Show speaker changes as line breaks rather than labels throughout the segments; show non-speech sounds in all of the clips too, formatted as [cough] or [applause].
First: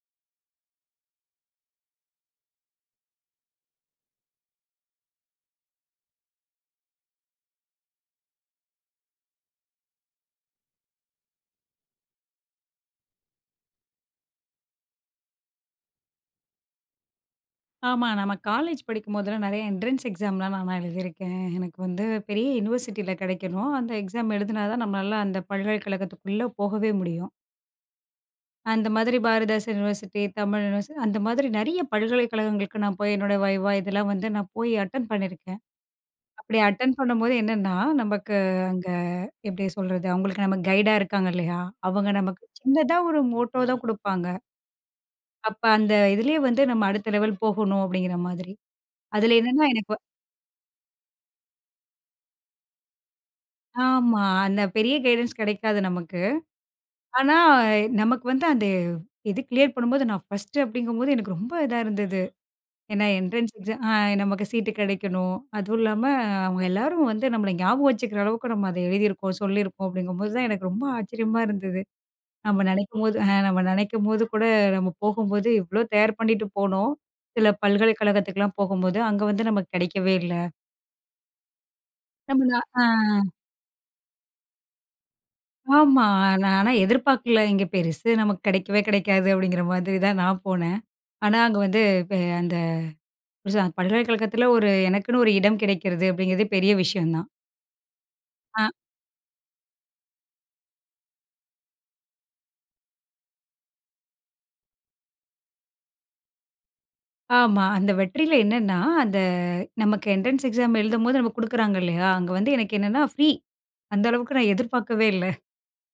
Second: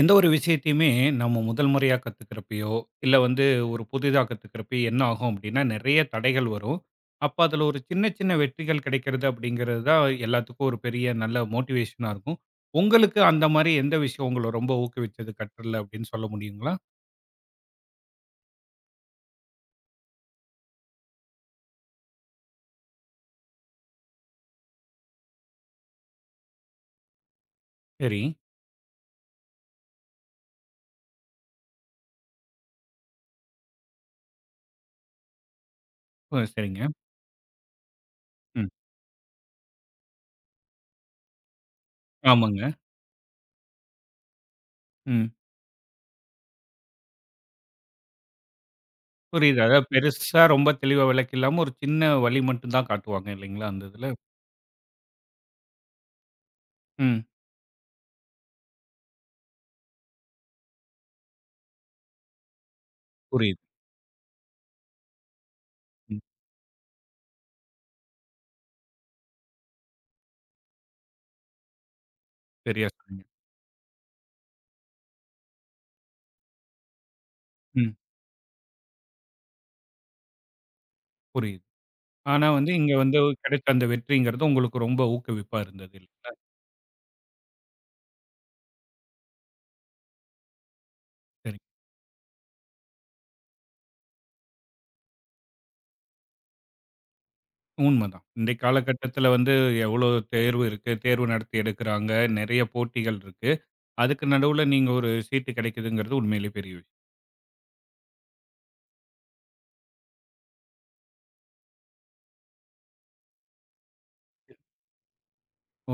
எந்த ஒரு விஷயத்தையுமே நம்ம முதல் முறையா கத்துக்கிறப்பயோ, இல்ல வந்து ஒரு புதிதா கத்துக்கிறப்பயோ என்ன ஆகும் அப்படின்னா, நிறைய தடைகள் வரும். அப்ப அதுல ஒரு சின்ன சின்ன வெற்றிகள் கிடைக்கிறது அப்படிங்கிறது தான் எல்லாத்துக்கும் ஒரு பெரிய நல்ல மோட்டிவேஷனா இருக்கும். உங்களுக்கு அந்த மாரி எந்த விஷயம் உங்கள ரொம்ப ஊக்குவிச்சது கற்றல்ல அப்படின்னு சொல்ல முடியுங்களா?
ஆமா. நம்ம காலேஜ் படிக்கும்போதெல்லாம் நெறைய என்ட்ரன்ஸ் எக்ஸாம்லாம் நானா எழுதியிருக்கேன். எனக்கு வந்து பெரிய யுனிவர்சிட்டில கிடைக்கணும். அந்த எக்ஸாம் எழுதுனா தான் நம்மளால அந்த பல்கலைக்கழகத்துக்குள்ள போகவே முடியும்.
சரி.
அந்த மாதிரி பாரதிதாசன் யுனிவர்சிட்டி, தமிழ் யுனிவர்சிட்டி அந்த மாதிரி நெறைய பல்கலைக்கழகங்களுக்கு நான் போய் என்னோட வைவா இதெல்லாம் வந்து நான் போய் அட்டெண்ட் பண்ணியிருக்கேன்.
ஓ!
அப்படி
சரிங்க.
அட்டெண்ட் பண்ணும்போது என்னன்னா, நமக்கு
ம்.
அங்க எப்படி சொல்றது? அவங்களுக்கு நம்ம கைடா இருக்காங்க இல்லையா? அவங்க நமக்கு
ஆமாங்க.
சின்னதா ஒரு மோட்டோ தான் குடுப்பாங்க.
ம்.
அப்ப அந்த இதுலயே வந்து நம்ம அடுத்த லெவல் போகணும் அப்படிங்கிற மாதிரி. அதுல
புரியுது.
என்னன்னா
அதாவது
எனக்கு
பெருசா ரொம்ப தெளிவா விளக்கில்லாம ஒரு சின்ன வழி மட்டும் தான் காட்டுவாங்க இல்லைங்களா? அந்த இதுல.
ஆமா. அந்த பெரிய கைடன்ஸ் கிடைக்காது நமக்கு.
ம்.
ஆனா, நமக்கு வந்து அந்த இது கிளியர் பண்ணும்போது நான் ஃபர்ஸ்ட்டு அப்படிங்கும்போது எனக்கு ரொம்ப இதா இருந்தது. ஏன்னா என்ட்ரன்ஸ்
புரியுது.
எக்ஸாம் நமக்கு சீட்டு கிடைக்கணும். அதுவும் இல்லாம
ம்.
அவங்க எல்லாரும் வந்து நம்மள ஞாபகம் வச்சுக்கிற அளவுக்கு நம்ம அத எழுதியிருக்கோம், சொல்லியிருக்கோம் அப்படிங்கும்போது தான் எனக்கு ரொம்ப ஆச்சரியமா இருந்தது. நம்ம
சரியா
நினைக்கும்போது
சொன்னீங்க.
ஆ நம்ம நினைக்கும்போது கூட நம்ம போகும்போது இவ்ளோ தயார் பண்ணிட்டு போனோம். சில
ம்.
பல்கலைக்கழகத்துக்குலாம் போகும்போது, அங்க வந்து நமக்கு கிடைக்கவே இல்ல.
புரியுது.
நம்ம
ஆனா
நா
வந்து
ஆ.
இங்க வந்து கிடைச்ச அந்த வெற்றிங்கிறது உங்களுக்கு ரொம்ப ஊக்குவிப்பா இருந்தது
ஆமா.
இல்லைங்களா?
நான் ஆனா எதிர்பார்க்கல. இங்க பெருசு நமக்கு கிடைக்கவே கிடைக்காது அப்படிங்கிற மாதிரி தான் நான் போனேன். ஆனா அங்க
சரி.
வந்து இப்ப அந்த பல்கலைக்கழகத்துல ஒரு எனக்குன்னு ஒரு இடம் கிடைக்கிறது அப்படிங்கிறதே பெரிய விஷயம் தான்.
உண்மதான். இன்றைய
அ
காலகட்டத்தில வந்து எவ்வளோ தேர்வு இருக்கு, தேர்வு நடத்தி எடுக்குறாங்க, நெறைய போட்டிகள் இருக்கு. அதுக்கு நடுவுல நீங்க ஒரு சீட்டு கிடைக்குதுங்கிறது உண்மையிலேயே பெரிய விஷயம்.
ஆமா. அந்த வெற்றில என்னன்னா, அந்த நமக்கு என்ட்ரன்ஸ் எக்ஸாம் எழுதும்போது நமக்கு குடுக்குறாங்க இல்லையா? அங்க வந்து எனக்கு என்னன்னா ஃப்ரீ. அந்த அளவுக்கு நான் எதிர்பார்க்கவே இல்ல.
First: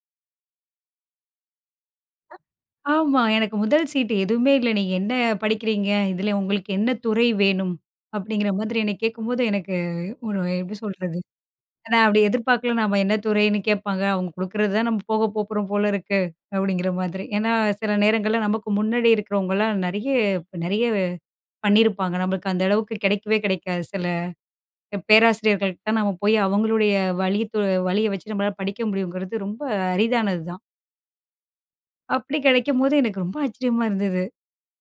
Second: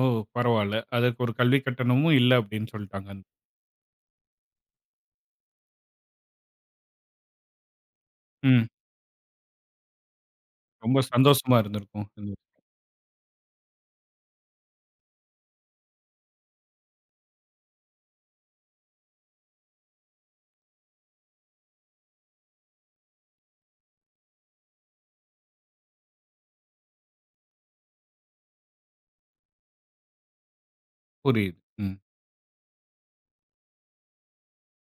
ஓ! பரவால்ல. அதற்கு ஒரு கல்வி கட்டணமும் இல்ல அப்படின்னு சொல்ட்டாங்க.
ஆமா. எனக்கு முதல் சீட்டு எதுவுமே இல்ல. நீங்க என்ன படிக்கிறீங்க? இதுல உங்களுக்கு என்ன துறை வேணும்? அப்படிங்கிற
ம்.
மாதிரி என்ன கேட்கும்போது எனக்கு ஒரு எப்படி
ரொம்ப
சொல்றது?
சந்தோஷமா
நான்
இருந்திருக்கும்.
அப்படி எதிர்பார்க்கல. நம்ம என்ன துறைன்னு கேட்பாங்க. அவங்க குடுக்குறது தான் நம்ம போக போப்போறோம் போல இருக்கு. அப்படிங்கிற மாதிரி. ஏன்னா, சில நேரங்கள்ல நமக்கு முன்னாடி இருக்கிறவங்கலாம் நெறைய நெறைய பண்ணியிருப்பாங்க. நம்மளுக்கு அந்த அளவுக்கு கிடைக்கவே கிடைக்காது. சில பேராசிரியர்கள்ட்ட தான் நம்ம போய் அவங்களுடைய வழி து வழிய வச்சு நம்மளால படிக்க முடியுங்கிறது ரொம்ப அரிதானது தான்.
புரியுது. ம்.
அப்படி கிடைக்கும்போது எனக்கு ரொம்ப ஆச்சரியமா இருந்தது.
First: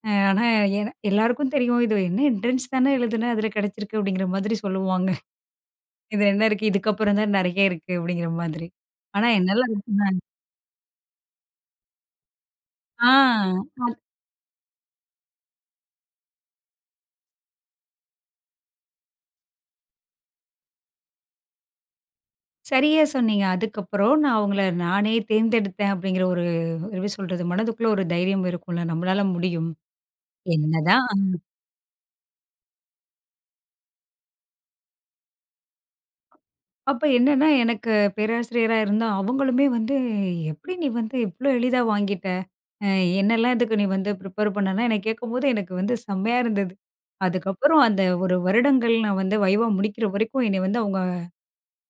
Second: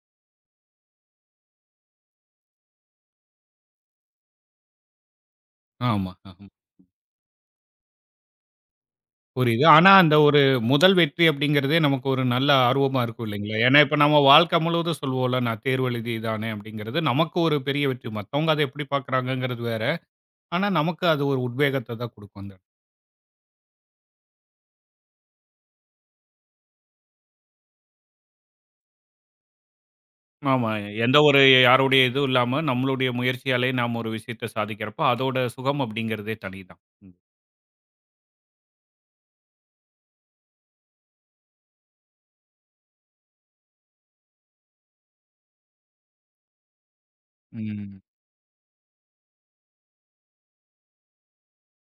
ஆனா எ எல்லாருக்கும் தெரியும். இது என்ன என்ட்ரன்ஸ் தானே எழுதுனேன். அதில கிடைச்சிருக்கு அப்படிங்கிற மாதிரி சொல்லுவாங்க.
ஆமா.
இது என்ன
ஆமா.
இருக்கு? இதுக்கப்புறம் தான் நெறைய இருக்கு அப்படிங்கிற மாதிரி. ஆனா என்னால
புரியுது. ஆனா, அந்த ஒரு முதல் வெற்றி அப்படிங்கிறதே நமக்கு ஒரு நல்ல ஆர்வமா
ஆ.
இருக்கும் இல்லைங்களா? ஏன்னா,
அது
இப்ப நம்ம வாழ்க்கை முழுவதும் சொல்வோம்ல, நான் தேர்வு எழுதிதானேன் அப்படிங்கிறது நமக்கு ஒரு பெரிய வெற்றி. மத்தவங்க அத எப்படி பார்க்குறாங்கங்கிறது வேற. ஆனா, நமக்கு அது ஒரு உத்வேகத்த தான் குடுக்கும் அந்த இடத்துல.
சரியா சொன்னீங்க. அதுக்கப்புறம் நான் அவங்கள நானே தேர்ந்தெடுத்தேன் அப்படிங்கிற ஒரு எப்படி சொல்றது? மனதுக்குள்ள ஒரு தைரியம் இருக்கும்ல. நம்மளால முடியும்.
ஆமா.
என்னதான்
எந்த ஒரு யாருடைய இதுவும் இல்லாம நம்மளுடைய முயற்சியாலே நாம ஒரு விஷயத்த சாதிக்கிறப்போ, அதோட சுகம் அப்படிங்கிறதே தனிதான்.
அப்ப
ம்.
என்னன்னா எனக்கு பேராசிரியரா இருந்தா அவங்களுமே வந்து, "எப்படி நீ வந்து இவ்ளோ எளிதா வாங்கிட்ட? அ என்னெல்லாம் இதுக்கு நீ வந்து ப்ரிப்பேர் பண்ணனா?" எனக்கு கேட்கும்போது எனக்கு வந்து செம்மையா இருந்தது. அதுக்கப்புறம்
ம்.
அந்த ஒரு வருடங்கள் நான் வந்து வைவா முடிக்கிற வரைக்கும் என்னைய வந்து அவங்க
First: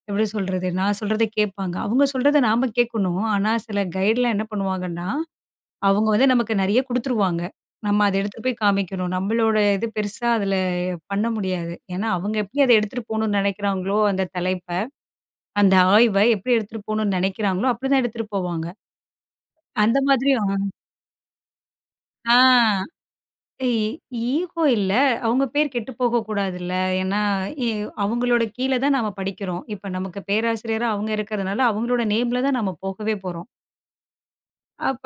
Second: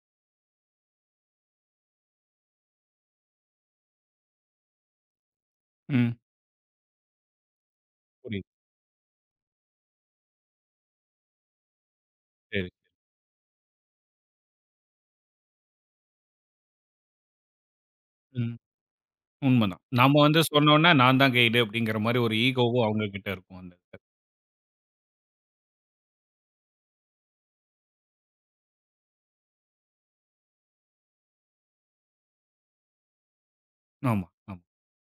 எப்படி சொல்றது? நான் சொல்றத கேட்பாங்க. அவங்க சொல்றத நாம கேட்கணும். ஆனா சில கைட்லாம் என்ன பண்ணுவாங்கன்னா அவங்க
ம்.
வந்து நமக்கு நெறைய குடுத்துருவாங்க. நம்ம அத எடுத்துட்டு
புரியுது.
போய் காமிக்கணும். நம்மளோட இது பெருசா அதுல பண்ண முடியாது. ஏன்னா, அவங்க எப்படி
சரி.
அத எடுத்துட்டு போணும்னு நெனைக்கிறாங்களோ, அந்த தலைப்ப, அந்த ஆய்வ எப்படி எடுத்துட்டு போணும்னு நெனைக்கிறாங்களோ, அப்படிதான் எடுத்துட்டு
ம்.
போவாங்க.
உண்மதான்.
அந்த
நாம
மாதிரி
வந்து சொன்னோம்னா, நான் தான் கைடு அப்படிங்கிற மாரி ஒரு
ஆ
ஈகோவும் அவங்க கிட்ட இருக்கும்
இ
அந்த இடத்துல.
ஈகோ இல்ல. அவங்க பேர் கெட்டு போகக்கூடாதுல்ல. ஏன்னா, இ அவங்களோட கீழ தான் நாம படிக்கிறோம். இப்ப நமக்கு பேராசிரியரா அவங்க இருக்கிறதுனால, அவங்களோட நேம்ல தான் நாம போகவே போறோம்.
ஆமா. ஆமா.
அப்ப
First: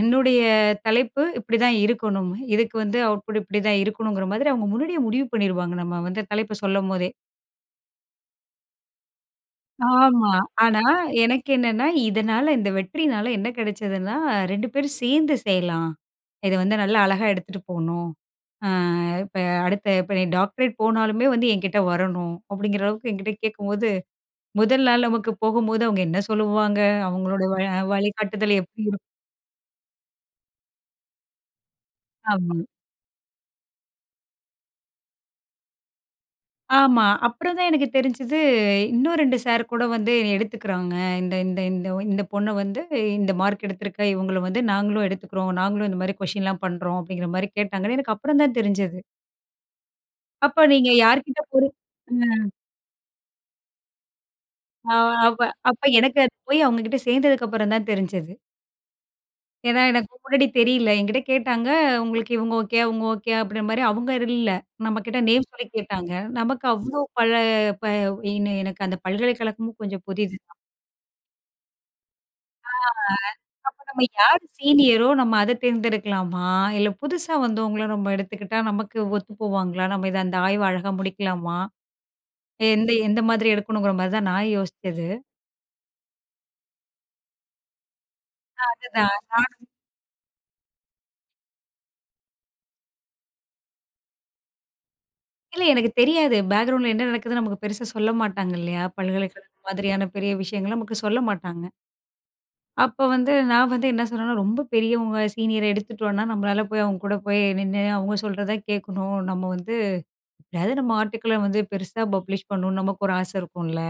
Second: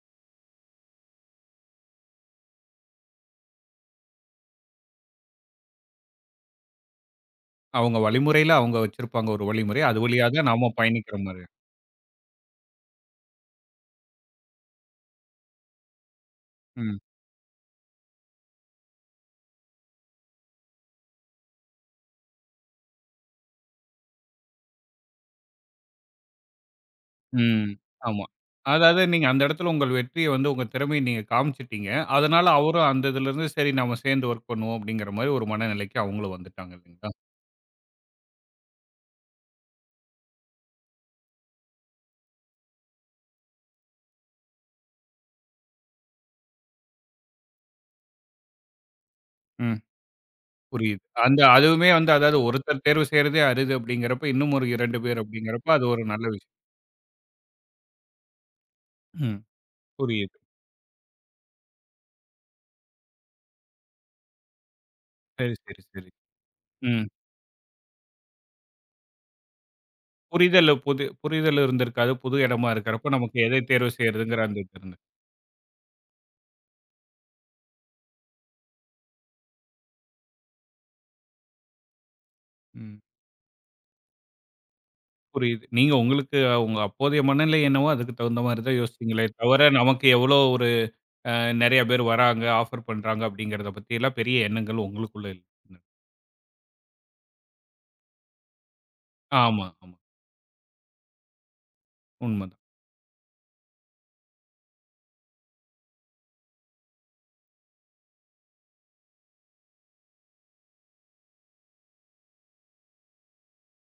என்னுடைய தலைப்பு இப்படிதான் இருக்கணும். இதுக்கு வந்து அவுட்புட் இப்படிதான் இருக்கணுங்கிற மாதிரி அவங்க முன்னாடியே முடிவு பண்ணிருவாங்க. நம்ம வந்து தலைப்ப சொல்லும்போதே.
அவங்க வழிமுறையில அவங்க வச்சிருப்பாங்க ஒரு வழிமுறை. அது வழியா
ஆமா.
தான் நாம
ஆனா
பயணிக்கிற மாரி.
எனக்கு என்னன்னா, இதனால இந்த வெற்றினால என்ன கிடைச்சதுன்னா, 2 பேரும் சேர்ந்து செய்யலாம். இத வந்து நல்லா
ம்.
அழகா எடுத்துட்டு போணும். ஆ இப்ப அடுத்த இப்ப நீ டாக்டரேட் போனாலுமே வந்து என்கிட்ட வரணும். அப்படிங்கிற அளவுக்கு என்கிட்ட கேட்கும்போது, முதல் நாள் நமக்கு போகும்போது அவங்க என்ன சொல்லுவாங்க? அவங்களோட
ம். ஆமா.
வழிகாட்டுதல் எப்படி இருக்கும்?
அதாவது நீங்க அந்த இடத்துல உங்கள் வெற்றிய வந்து உங்க திறமைய நீங்க காமிச்சுட்டீங்க. அதனால
ஆமா.
அவரும் அந்த இதுலருந்து சரி நாம சேர்ந்து ஒர்க் பண்ணுவோம் அப்படிங்கிற மாரி ஒரு மனநிலைக்கு அவங்களும் வந்துட்டாங்க
ஆமா.
இல்லைங்களா?
அப்புறம் தான் எனக்கு தெரிஞ்சது, இன்னும் 2 சார் கூட வந்து எடுத்துக்கிறாங்க. இந்த இந்த இந்த இந்த பொண்ணு வந்து இந்த மார்க் எடுத்திருக்கா, இவங்கள வந்து நாங்களும் எடுத்துக்கிறோம். நாங்களும் இந்த மாரி கொஸ்டின்லாம் பண்றோம் அப்படிங்கிற மாரி கேட்டாங்கன்னு எனக்கு அப்புறம் தான் தெரிஞ்சது.
ம்.
அப்ப நீங்க
புரியுது.
யார்கிட்ட
அந்த
போய்
அதுவுமே வந்து அதாவது ஒருத்தர் தேர்வு செய்றதே அரிது அப்படிங்கிறப்ப, இன்னும் ஒரு
அ
2 பேர்
அப்ப
அப்படிங்கிறப்ப
அப்ப
அது ஒரு
எனக்கு
நல்ல
அது
விஷயம்.
போய் அவங்க கிட்ட சேர்ந்ததுக்கு அப்புறம் தான் தெரிஞ்சது.
ம்.
ஏன்னா எனக்கு
புரியுது.
முன்னாடி தெரியல. என்கிட்ட கேட்டாங்க, உங்களுக்கு இவங்க ஓகே, அவங்க ஓகே அப்படின்ற மாரி அவங்க இல்ல. நம்மகிட்ட நேம்
சரி,
சொல்லி
சரி, சரி.
கேட்டாங்க. நமக்கு அவ்ளோ
ம்.
பல ப இன்னு எனக்கு அந்த பல்கலைக்கழகமும் கொஞ்சம் புதிது.
புரிதல் புது புரிதல் இருந்திருக்காது. புது இடமா இருக்கிறப்ப நமக்கு எதை
அப்ப
தேர்வு
நம்ம யாரு
செய்றதுங்கிற அந்த இது இருந்தது.
சீனியரோ நம்ம அத தேர்ந்தெடுக்கலாமா? இல்ல புதுசா வந்தவங்கள நம்ம எடுத்துக்கிட்டா நமக்கு ஒத்து போவாங்களா? நம்ம இத அந்த ஆய்வ அழகா முடிக்கலாமா? எந்த
ம்.
எந்த மாதிரி எடுக்கணுங்கிற மாரி தான் நான் யோசிச்சது.
புரியுது. நீங்க உங்களுக்கு உங்க அப்போதைய மனநிலை என்னவோ அதுக்கு தகுந்த மாரி தான்
அதுதான்.
யோசிச்சீங்களே தவிர, நமக்கு எவ்வளோ ஒரு அ நெறைய பேர் வராங்க, ஆஃபர் பண்றாங்க அப்படிங்கிறத பத்திலாம் பெரிய எண்ணங்கள் உங்களுக்குள்ள இல்ல.
இல்ல எனக்கு தெரியாது. பேக்கிரவுண்ட்ல என்ன நடக்குதுன்னு நமக்கு பெருசா சொல்ல மாட்டாங்க இல்லையா? பல்கலைக்கழகம்
ஆமா, ஆமா.
மாதிரியான பெரிய விஷயங்கள நமக்கு சொல்ல மாட்டாங்க.
உண்மதான்.
அப்ப வந்து நான் வந்து என்ன சொன்னேன்னா, ரொம்ப பெரியவங்க சீனியர எடுத்துட்டோம்னா, நம்மளால போய் அவங்க கூட போய் நின்னு அவங்க சொல்றத கேட்கணும். நம்ம வந்து எதாவது நம்ம ஆர்டிக்கிள வந்து பெருசா பப்ளிஷ் பண்ணணும்னு நமக்கு ஒரு ஆசை இருக்கும்ல.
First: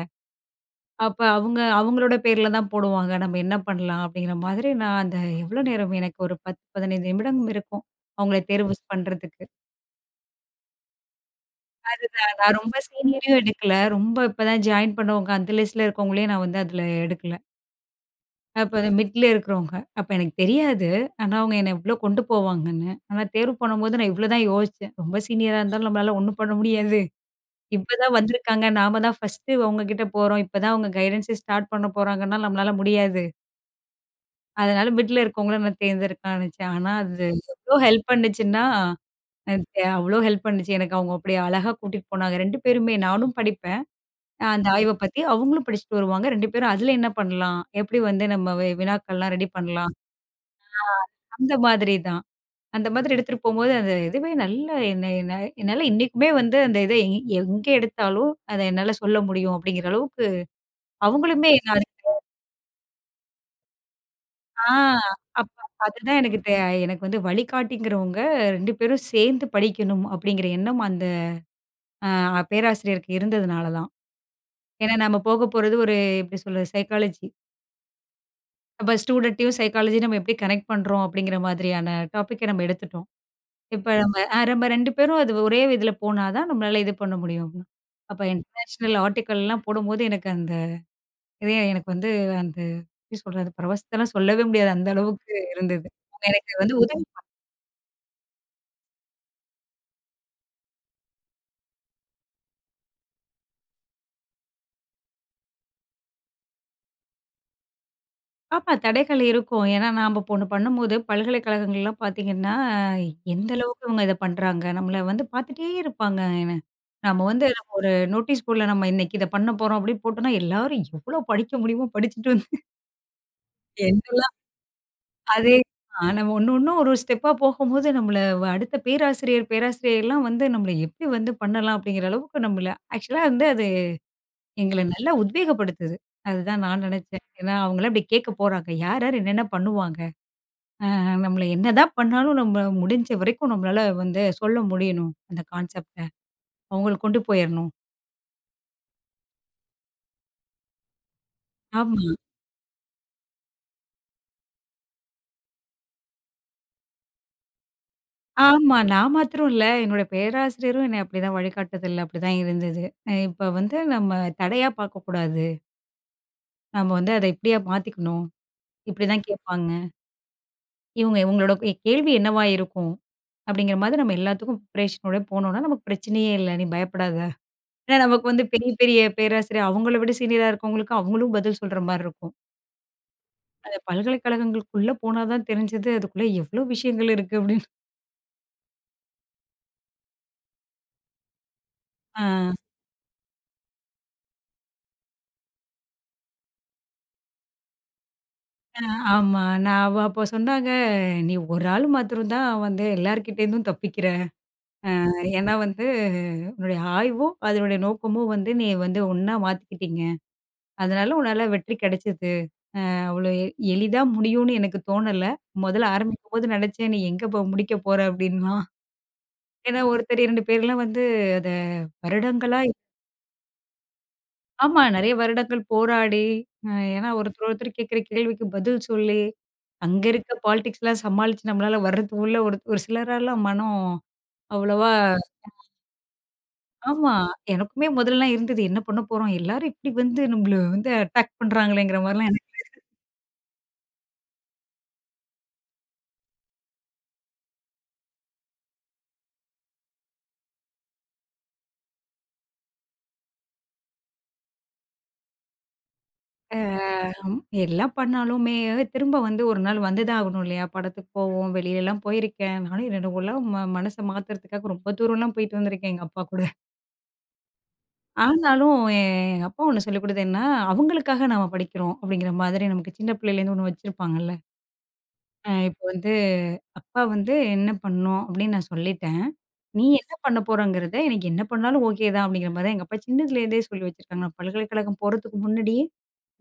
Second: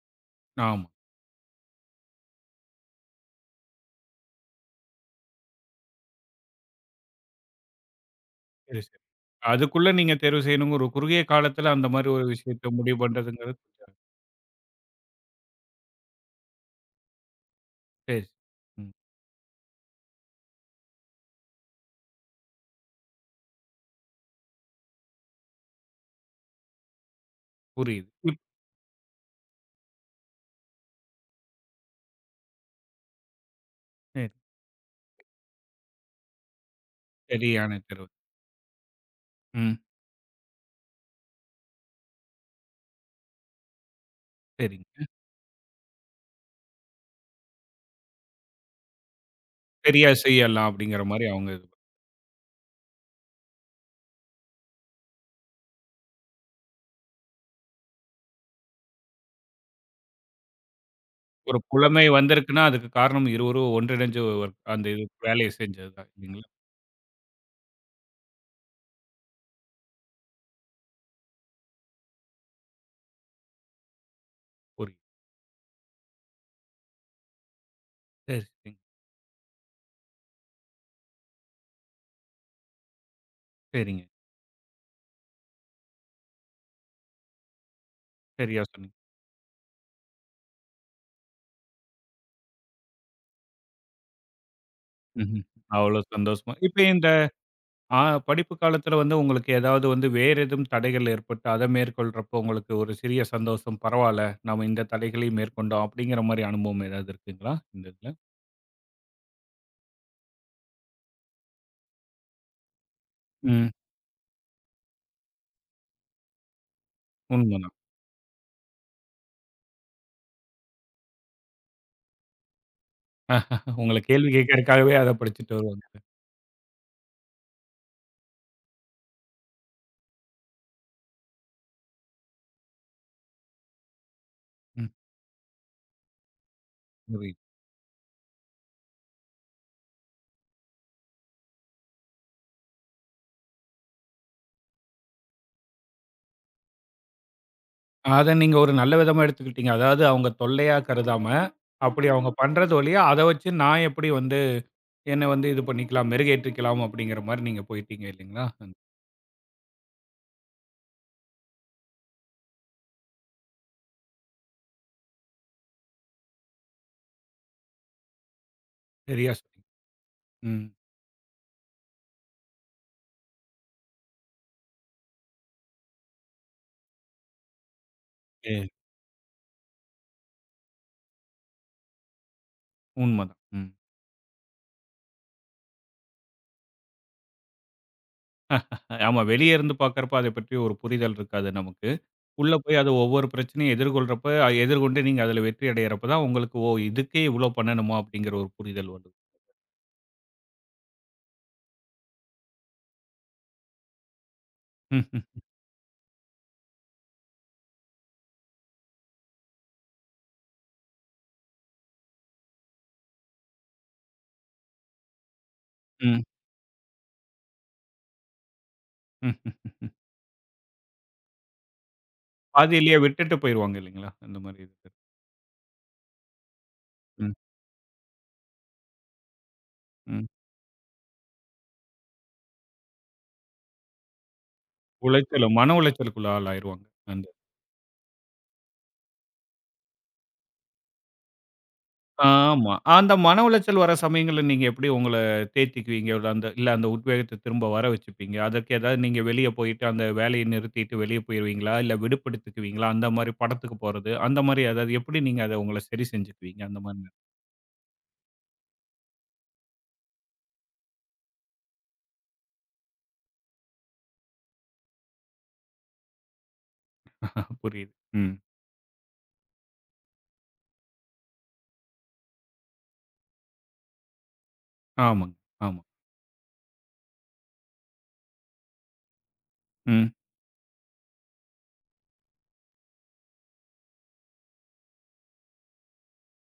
ஆமா.
அப்ப அவங்க அவங்களோட பேர்ல தான் போடுவாங்க. நம்ம என்ன பண்ணலாம்? அப்படிங்கிற மாதிரி நான் அந்த எவ்வளோ நேரம் எனக்கு ஒரு 10, 15 நிமிடம் இருக்கும். அவங்கள தேர்வு
சரி, சரி.
பண்றதுக்கு.
அதுக்குள்ள நீங்க தேர்வு செய்யணுங்கிற ஒரு குறுகிய காலத்துல அந்த மாரி ஒரு
அதுதான் நான்
விஷயத்த
ரொம்ப
முடிவு
சீனியரையும்
பண்றதுங்கிறது
எடுக்கல.
கொஞ்சம்
ரொம்ப இப்ப தான் ஜாயின் பண்ணவங்க அந்த லிஸ்ட்ல இருக்கவங்களையும் நான் வந்து அதுல எடுக்கல.
சரி.
அப்ப
ம்.
மிட்ல இருக்கிறவங்க. அப்ப எனக்கு தெரியாது. ஆனா அவங்க என்ன இவ்ளோ கொண்டு போவாங்கன்னு. ஆனா தேர்வு பண்ணும்போது நான் இவ்ளோ தான் யோசிச்சேன். ரொம்ப சீனியரா இருந்தாலும் நம்மளால ஒண்ணும் பண்ண முடியாது. இப்ப
புரியுது.
தான்
இப்
வந்திருக்காங்க. நாம தான் ஃபர்ஸ்ட்டு அவங்க கிட்ட போறோம். இப்ப தான் அவங்க கைடன்ஸே ஸ்டார்ட் பண்ண போறாங்கன்னா நம்மளால முடியாது.
சரி.
அதனால மிடில்ல இருக்கவங்கள நான் தேர்ந்தெடுக்கலான்னுச்சு. ஆனா அது
சரியான
எவ்ளோ
தேர்வு.
ஹெல்ப் பண்ணுச்சுன்னா, அது
ம்.
அவ்ளோ ஹெல்ப் பண்ணுச்சு. எனக்கு அவங்க அப்படி அழகா கூட்டிட்டு போனாங்க. 2 பேருமே நானும் படிப்பேன். அந்த ஆய்வ
சரிங்க.
பத்தி. அவங்களும் படிச்சுட்டு வருவாங்க. 2 பேரும் அதுல என்ன பண்ணலாம்? எப்படி வந்து நம்ம வினாக்கள்லாம் ரெடி பண்ணலாம்?
சரியா செய்யலாம்
ஆ
அப்படிங்கிற மாரி அவங்க
அந்த
இது
மாதிரி தான். அந்த மாதிரி எடுத்துட்டு போம்போது, அந்த இதுவே நல்ல என்ன என்ன என்னால இன்னைக்குமே வந்து அந்த இத எங்க எடுத்தாலும், அத என்னால சொல்ல முடியும் அப்படிங்கிற அளவுக்கு அவங்களுமே
ஒரு
நான்
புலமை வந்திருக்குன்னா, அதுக்கு காரணம் இருவரும் ஒன்றிணைஞ்சு ஒரு
ஆ.
அந்த இது வேலைய
அப்ப
செஞ்சது தான்
அதுதான் எனக்கு
இல்லைங்களா?
எனக்கு வந்து வழிகாட்டிங்கிறவங்க 2 பேரும் சேர்ந்து படிக்கணும் அப்படிங்கிற எண்ணம் அந்த பேராசிரியருக்கு இருந்ததுனால தான். ஏன்னா
புரியுது.
நம்ம போக போறது ஒரு எப்படி சொல்றது? சைக்காலஜி.
சரி, சரி.
நம்ம ஸ்டூடண்ட்டையும் சைக்காலஜி நம்ம எப்படி கனெக்ட் பண்றோம் அப்படிங்கிற மாதிரியான டாபிக்க நம்ம எடுத்துட்டோம். இப்ப
சரிங்க.
நம்ம நம்ம 2 பேரும் அது ஒரே இதுல போனா தான் நம்மளால இது பண்ண முடியும். அப்ப
சரியா சொன்னீங்க.
இன்டர்நேஷனல் ஆர்டிக்கல்லாம் போடும்போது எனக்கு அந்த இதே எனக்கு வந்து அந்த எப்படி சொல்றது? பரவசத்தலாம் சொல்லவே முடியாது. அந்த அளவுக்கு
ம்ஹ்ம்.
இருந்தது.
அவ்வளோ
அவங்க
சந்தோஷமா
எனக்கு வந்து
இப்ப
உதவி
இந்த ஆ படிப்பு காலத்துல வந்து உங்களுக்கு ஏதாவது வந்து வேறு எதுவும் தடைகள் ஏற்பட்டு, அத மேற்கொள்றப்போ உங்களுக்கு ஒரு சிறிய சந்தோஷம், பரவால்ல நம்ம இந்த தடைகளையும் மேற்கொண்டோம் அப்படிங்கிற மாரி அனுபவம் ஏதாவது இருக்குங்களா? இந்த இதுல.
ஆமா. தடைகள் இருக்கும். ஏன்னா, நாம இப்ப ஒண்ணு பண்ணும்போது பல்கலைக்கழகங்கள்லாம் பார்த்தீங்கன்னா, எந்த
ம்.
அளவுக்கு இவங்க இத பண்றாங்க? நம்மள வந்து பார்த்துட்டே இருப்பாங்க. ஏன்னா, நம்ம வந்து நம்ம
உண்மதான்.
ஒரு நோட்டீஸ் போர்ட்ல நம்ம இன்னைக்கு இத பண்ண போறோம் அப்படின்னு போட்டோம்னா, எல்லாரும் எவ்வளோ படிக்க முடியுமோ படிச்சுட்டு வந்து [laughs]
உங்கள [laughs] கேள்வி
என்னலாம்
கேட்கறதுக்காகவே அத படிச்சுட்டு
அதே
வருவாங்க.
ஆ நம்ம ஒண்ணு ஒண்ணு ஒரு ஸ்டெப்பா போகும்போது நம்மள அடுத்த பேராசிரியர், பேராசிரியைலாம் வந்து நம்மள எப்படி வந்து பண்ணலாம் அப்படிங்கிற அளவுக்கு நம்மள ஆக்சுவலா வந்து அது எங்கள
ம்.
நல்லா உத்வேகப்படுத்துது. அதுதான் நான் நெனச்சேன்.
புரியுது.
ஏன்னா, அவங்கலாம் இப்படி கேட்க போறாங்க. யார் யார் என்னென்ன பண்ணுவாங்க? நம்மள என்னதான் பண்ணாலும் நம்ம முடிஞ்ச வரைக்கும் நம்மளால வந்து சொல்ல முடியணும். அந்த கான்செப்ட்ட. அவங்களுக்கு கொண்டு போயிரணும்.
அத நீங்க ஒரு நல்ல விதமா எடுத்துக்கிட்டீங்க. அதாவது அவங்க தொல்லையா கருதாம,
ஆமா.
அப்படி அவங்க பண்றது வழியா, அத வச்சு நான் எப்படி வந்து என்ன வந்து இது பண்ணிக்கலாம், மெருகேற்றிக்கலாம் அப்படிங்கிற மாரி நீங்க போயிட்டீங்க இல்லைங்களா?
ஆமா. நான் மாத்திரம் இல்ல. என்னோட பேராசிரியரும் என்னை அப்படிதான் வழிகாட்டுதல் அப்படிதான் இருந்தது. இப்ப வந்து நம்ம தடையா பார்க்கக்கூடாது. நம்ம வந்து அத இப்படியா மாத்திக்கணும். இப்படிதான்
சரியா சொன்னீங்க.
கேட்பாங்க.
ம்.
இவங்க இவங்களோட கேள்வி என்னவா இருக்கும்? அப்படிங்கிற மாதிரி நம்ம எல்லாத்துக்கும் ப்ரிப்பரேஷனோட போனோம்னா நமக்கு பிரச்சனையே இல்ல. நீ பயப்படாத. ஏன்னா நமக்கு வந்து
ஏ.
பெரிய பெரிய பேராசிரியர் அவங்கள விட சீனியரா இருக்கவங்களுக்கு அவங்களும் பதில் சொல்ற மாரி இருக்கும்.
உண்மதான். ம்.
அந்த பல்கலைக்கழகங்களுக்குள்ள போனா தான் தெரிஞ்சது, அதுக்குள்ள எவ்ளோ விஷயங்கள் இருக்கு அப்படின்னு.
ஆமா வெளிய இருந்து பார்க்கறப்ப அத பற்றி ஒரு புரிதல் இருக்காது நமக்கு.
ஆ.
உள்ள போய் அது ஒவ்வொரு பிரச்சனையும் எதிர்கொள்றப்ப, அ- எதிர்கொண்டு நீங்க அதுல வெற்றி அடையறப்ப தான் உங்களுக்கு, ஓ! இதுக்கே இவ்ளோ பண்ணணுமா? அப்படிங்கிற ஒரு
அ
புரிதல் வருது.
ஆமா. நான் அப்போ சொன்னாங்க, "நீ ஒரு ஆள் மாத்திரம் தான் வந்து எல்லார்கிட்டேருந்தும் தப்பிக்கிற.
ம்,
ஏன்னா வந்து உன்னுடைய ஆய்வும், அதனுடைய நோக்கமும் வந்து நீ வந்து ஒண்ணா மாத்திக்கிட்டீங்க. அதனால உன்னால வெற்றி கிடைச்சது. அவ்வளோ எளிதா முடியும்னு எனக்கு தோணல. முதல்ல
ம்,
ஆரம்பிக்கும்போது நினைச்சேன், நீ எங்க போ முடிக்க போற?" அப்படின்னுவான்.
ம்.
ஏன்னா ஒருத்தர் 2 பேர்லாம் வந்து அத வருடங்களா
பாதியிலேயே விட்டுட்டு போயிருவாங்க இல்லைங்களா? அந்த மாரி
ஆமா.
இதுக்கு.
நெறைய வருடங்கள் போராடி, அ ஏன்னா
ம்,
ஒருத்தர் ஒருத்தர் கேட்கிற கேள்விக்கு பதில் சொல்லி, அங்க
ம்.
இருக்க பாலிடிக்ஸ்லாம் சமாளிச்சு நம்மளால வர்றது உள்ள ஒரு ஒரு சிலராலாம் மனம் அவ்வளவா
உளைச்சல், மன உளைச்சலுக்குள்ள ஆளாயிருவாங்க.
ஆமா.
அந்த
எனக்குமே முதல்லலாம் இருந்தது. என்ன பண்ண போறோம்? எல்லாரும் இப்படி வந்து நம்மள வந்து அட்டாக் பண்றாங்களேங்கிற மாரிலாம் எனக்கு
ஆமா. அந்த மன உளைச்சல் வர சமயங்கள்ல நீங்க எப்படி உங்கள தேத்திக்குவீங்க? ஒரு அந்த இல்ல அந்த உத்வேகத்த திரும்ப வர வச்சுப்பீங்க. அதற்கு ஏதாவது நீங்க வெளிய போயிட்டு அந்த வேலைய நிறுத்திட்டு வெளிய போயிருவீங்களா? இல்ல விடுப்பெடுத்துக்குவீங்களா? அந்த மாரி படத்துக்கு போறது, அந்த மாரி ஏதாவது எப்படி நீங்க அத உங்கள சரி செஞ்சுக்குவீங்க? அந்த மாரி
அ எல்லாம் பண்ணாலுமே திரும்ப வந்து ஒரு நாள் வந்து தான் ஆகணும் இல்லையா? படத்துக்கு போவோம். வெளியிலலாம் போயிருக்கேன். நானும் என்னோட உள்ள மனச மாத்துறதுக்காக ரொம்ப தூரம்லாம் போயிட்டு வந்திருக்கேன் எங்க அப்பா கூட.
[laughs] புரியுது. ம்.
ஆனாலும் என் அப்பா ஒண்ணு சொல்லிக் குடுத்தது என்ன, அவங்களுக்காக நாம படிக்கிறோம் அப்படிங்கிற மாதிரி நமக்கு சின்ன பிள்ளையிலேருந்து ஒண்ணு வச்சிருப்பாங்கல்ல.
ஆமாங்க.
இப்ப
ஆமா.
வந்து அப்பா வந்து என்ன பண்ணும் அப்படின்னு நான் சொல்லிட்டேன். நீ
ம்.
என்ன பண்ண போறங்கிறத எனக்கு என்ன பண்ணாலும் ஓகே தான் அப்படிங்கிற மாரி தான் எங்க அப்பா சின்னதுலேருந்தே சொல்லி வச்சிருக்காங்க. நான் பல்கலைக்கழகம் போறதுக்கு முன்னாடியே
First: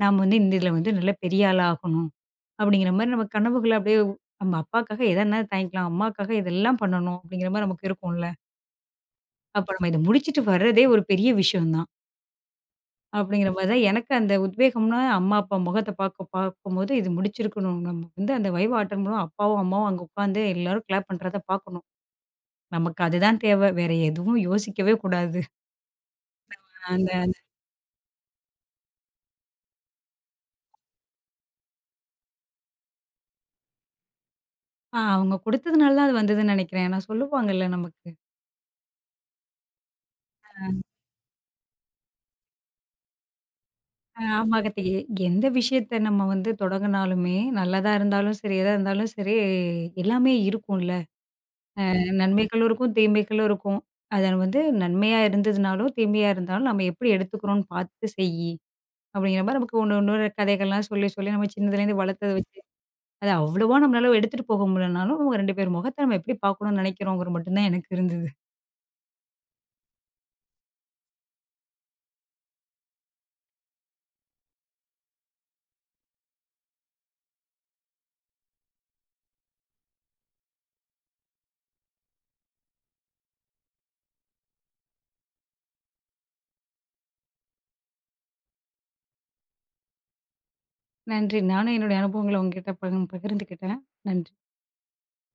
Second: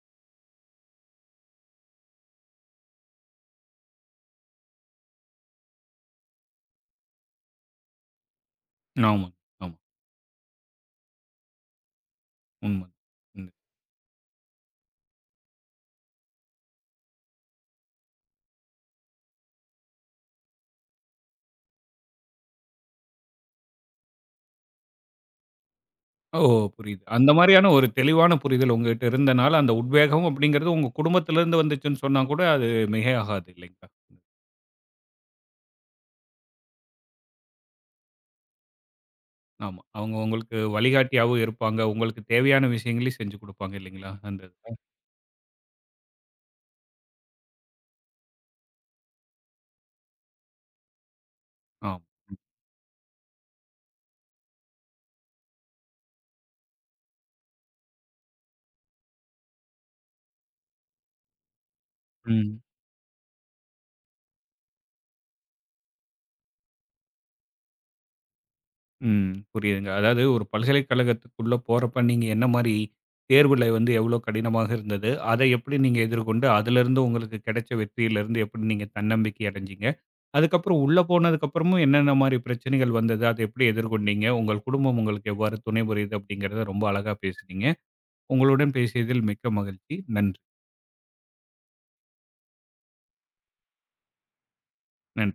நாம வந்து இந்த இதுல வந்து நல்ல பெரிய ஆளா ஆகணும். அப்படிங்கிற மாரி நம்ம கனவுகள அப்படியே நம்ம அப்பாக்காக எதா இருந்தாலும் தாங்கிக்கலாம். அம்மாக்காக இதெல்லாம் பண்ணணும் அப்படிங்கிற மாரி நமக்கு இருக்கும்ல.
ஆமாங்க.
அப்ப
ஆமா.
நம்ம இத முடிச்சுட்டு வர்றதே ஒரு பெரிய விஷயம் தான்.
உண்ம.
அப்படிங்கிற
ம்.
மாரி தான் எனக்கு அந்த உத்வேகம்னா, அம்மா, அப்பா முகத்த பாக்க பாக்கும்போது இது முடிச்சிருக்கணும். நம்ம வந்து அந்த வைவா அட்டெண்ட் பண்ணுவோம். அப்பாவும், அம்மாவும் அங்க உட்காந்து எல்லாரும் கிளாப் பண்றத பாக்கணும். நமக்கு அதுதான் தேவை. வேற எதுவும் யோசிக்கவே கூடாது.
ஓ! புரியுது.
அந்த
அந்த மாரியான ஒரு தெளிவான புரிதல் உங்ககிட்ட இருந்தனால, அந்த உத்வேகம் அப்படிங்கிறது உங்க குடும்பத்திலிருந்து வந்துச்சுன்னு சொன்னா கூட அது மிகையாகாது இல்லைங்களா?
ஆ அவங்க குடுத்ததுனால தான் அது வந்ததுன்னு நெனைக்கிறேன். நான் சொல்லுவாங்கல்ல நமக்கு.
ஆமா. அவங்க உங்களுக்கு வழிகாட்டியாவும் இருப்பாங்க. உங்களுக்கு தேவையான விஷயங்களையும் செஞ்சு குடுப்பாங்க இல்லைங்களா? அந்த
ஆமா
இதுல.
எந்த விஷயத்த நம்ம வந்து தொடங்குனாலுமே, நல்லதா இருந்தாலும் சரி, எதா இருந்தாலும் சரி, எல்லாமே இருக்கும்ல.
ஆமா.
நன்மைகளும் இருக்கும், தீமைகளும் இருக்கும். அத வந்து நன்மையா இருந்ததுனாலும், தீமையா இருந்தாலும் நம்ம எப்படி எடுத்துக்கிறோம்னு பாத்து செய்யி. அப்படிங்கிற மாரி நமக்கு ஒண்ணு ஒண்ணு கதைகள்லாம் சொல்லி, சொல்லி நம்ம சின்னதுலேருந்து வளர்த்தத வச்சு,
ம்.
அது அவ்வளவா நம்மளால எடுத்துட்டு போக முடியலனாலும், அவங்க 2 பேர் முகத்த நம்ம எப்படி பார்க்கணும்னு நினைக்கிறோங்கிறது மட்டும் தான் எனக்கு இருந்தது.
ம். புரியுதுங்க. அதாவது ஒரு பல்கலைக்கழகத்துக்குள்ள போறப்ப நீங்க என்ன மாரி தேர்வுல வந்து எவ்ளோ கடினமாக இருந்தது? அதை எப்படி நீங்க எதிர்கொண்டு, அதிலிருந்து உங்களுக்கு கிடைச்ச வெற்றியிலிருந்து எப்படி நீங்க தன்னம்பிக்கை அடைஞ்சீங்க? அதுக்கப்புறம் உள்ள போனதுக்கப்புறமும் என்னென்ன மாரி பிரச்சனைகள் வந்தது? அதை எப்படி எதிர்கொண்டீங்க? உங்கள் குடும்பம் உங்களுக்கு எவ்வாறு துணை புரியுது? அப்படிங்கிறத ரொம்ப அழகா பேசுனீங்க. உங்களுடன் பேசியதில் மிக்க மகிழ்ச்சி. நன்றி.
நன்றி. நானும் என்னுடைய அனுபவங்கள உங்ககிட்ட பகிர்ந்துக்கிட்டேன். நன்றி.
நன்றி.